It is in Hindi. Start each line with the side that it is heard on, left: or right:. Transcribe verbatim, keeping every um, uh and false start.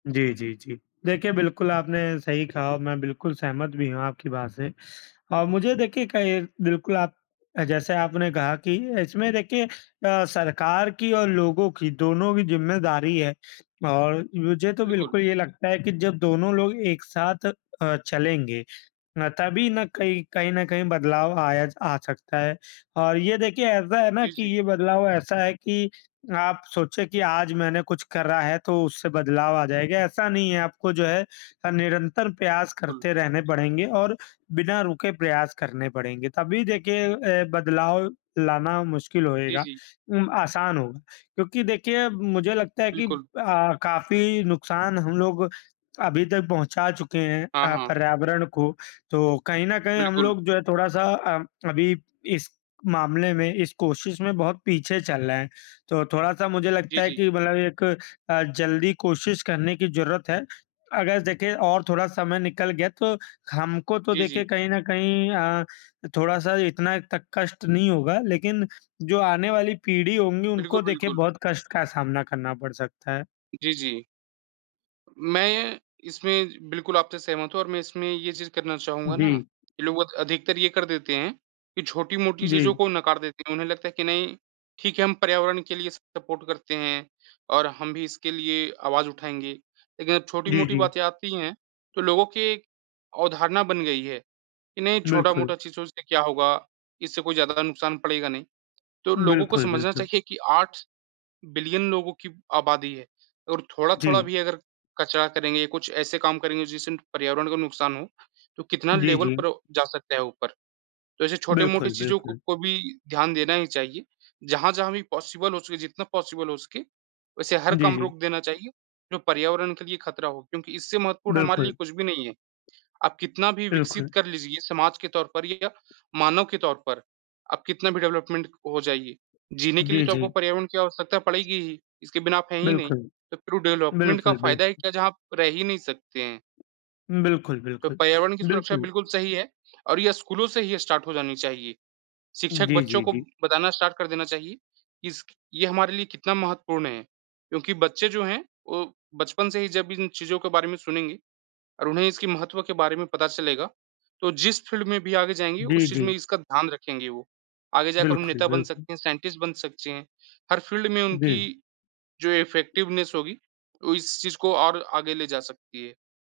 left: जी, जी, जी। देखिए बिल्कुल, आपने सही कहा और मैं बिल्कुल सहमत भी हूँ आपकी बात से और मुझे देखिए, कहीं बिल्कुल आप जैसे आपने कहा कि इसमें देखिए अ, सरकार की और लोगों की, दोनों की ज़िम्मेदारी है और मुझे तो
right: बिल्कुल।
left: बिल्कुल ये लगता है कि जब दोनों लोग एक साथ अ, चलेंगे ना तभी ना कहीं कहीं न कहीं बदलाव आया आ सकता है और ये देखिए ऐसा है ना
right: जी,
left: कि
right: जी।
left: ये बदलाव ऐसा है कि आप सोचें कि आज मैंने कुछ करा है तो उससे बदलाव आ जाएगा, ऐसा नहीं है। आपको जो है अ, निरंतर प्रयास
right: कुल।
left: करते रहने पड़ेंगे और बिना रुके प्रयास करने पड़ेंगे। तभी देखिए अ, बदलाव लाना मुश्किल
right: जी,
left: होएगा
right: जी।
left: उम, आसान होगा क्योंकि देखिए मुझे लगता है कि
right: बिल्कुल।
left: अ, काफ़ी नुकसान हम लोग अभी तक पहुँचा चुके हैं
right: हाँ,
left: अ,
right: हाँ।
left: पर्यावरण को, तो कहीं न कहीं हम
right: बिल्कुल।
left: लोग जो है थोड़ा-सा अ, अभी इस मामले में, इस कोशिश में, बहुत पीछे चल रहे हैं। तो थोड़ा-सा मुझे
right: जी,
left: लगता है
right: जी।
left: कि मतलब एक अ, जल्दी कोशिश करने की ज़रूरत है। अगर देखें और थोड़ा समय निकल गया, तो हमको तो
right: जी,
left: देखें
right: जी।
left: कहीं न कहीं अ, थोड़ा-सा इतना तक कष्ट नहीं होगा, लेकिन जो आने वाली पीढ़ी होंगी,
right: बिल्कुल,
left: उनको देखें
right: बिल्कुल।
left: बहुत कष्ट का सामना करना पड़ सकता है।
right: जी, जी। मैं ये इसमें बिल्कुल आपसे सहमत हूँ और मैं इसमें ये चीज़ करना चाहूँगा ना
left: जी।
right: कि लोग अध अधिकतर ये कर देते हैं कि छोटी-मोटी चीज़ों
left: जी।
right: को नकार देते हैं। उन्हें लगता है कि नहीं ठीक है हम पर्यावरण के लिए सपोर्ट करते हैं और हम भी इसके लिए आवाज़ उठाएँगे। लेकिन जब
left: जी,
right: छोटी-मोटी
left: जी।
right: बातें आती हैं, तो लोगों की एक अवधारणा बन गई है कि नहीं
left: बिल्कुल।
right: छोटा-मोटा चीज़ों से क्या होगा, इससे कोई ज़्यादा नुकसान पड़ेगा नहीं। तो लोगों को
left: बिल्कुल,
right: समझना
left: बिल्कुल।
right: चाहिए कि आठ बिलियन लोगों की आबादी है और थोड़ा-थोड़ा
left: जी।
right: भी अगर कचरा करेंगे या कुछ ऐसे काम करेंगे जिससे पर्यावरण को नुकसान हो, तो कितना
left: जी,
right: लेवल
left: जी।
right: पर जा सकता है ऊपर। तो ऐसे छोटे-मोटे
left: बिल्कुल,
right: चीज़ों
left: बिल्कुल।
right: को भी ध्यान देना ही चाहिए, जहाँ-जहाँ भी पॉसिबल हो सके, जितना पॉसिबल हो सके वैसे हर
left: जी,
right: काम
left: जी।
right: रोक देना चाहिए, जो पर्यावरण के लिए खतरा हो क्योंकि इससे महत्वपूर्ण हमारे लिए
left: बिल्कुल।
right: कुछ भी नहीं है। आप कितना भी विकसित
left: बिल्कुल।
right: कर लीजिए ये समाज के तौर पर या मानव के तौर पर, आप कितना भी डेवलपमेंट हो जाइए, जीने के लिए
left: जी,
right: तो आपको
left: जी।
right: पर्यावरण की आवश्यकता पड़ेगी ही इसके बिना आप हैं ही नहीं।
left: बिल्कुल।
right: तो फिर डेवलपमेंट का
left: बिल्कुल,
right: फ़ायदा ही
left: बिल्कुल।
right: क्या है जहाँ आप रह ही नहीं सकते हैं।
left: बिल्कुल,
right: तो
left: बिल्कुल।
right: पर्यावरण की सुरक्षा
left: बिल्कुल।
right: बिल्कुल सही है और ये स्कूलों से ही स्टार्ट हो जानी चाहिए। शिक्षक
left: जी,
right: बच्चों
left: जी,
right: को
left: जी।
right: बताना स्टार्ट कर देना चाहिए कि इसकी ये हमारे लिए कितना महत्वपूर्ण है क्योंकि बच्चे जो हैं वो बचपन से ही जब इन चीज़ों के बारे में सुनेंगे और उन्हें इसके महत्व के बारे में पता चलेगा, तो जिस फ़ील्ड में भी आगे जाएँगे
left: जी,
right: उस चीज़
left: जी।
right: में इसका ध्यान रखेंगे वो। आगे जाकर वो
left: बिल्कुल,
right: नेता बन
left: बिल्कुल।
right: सकते हैं, साइंटिस्ट बन सकते हैं, हर फ़ील्ड में
left: जी।
right: उनकी जो इफ़ेक्टिवनेस होगी वो इस चीज़ को और आगे ले जा सकती है।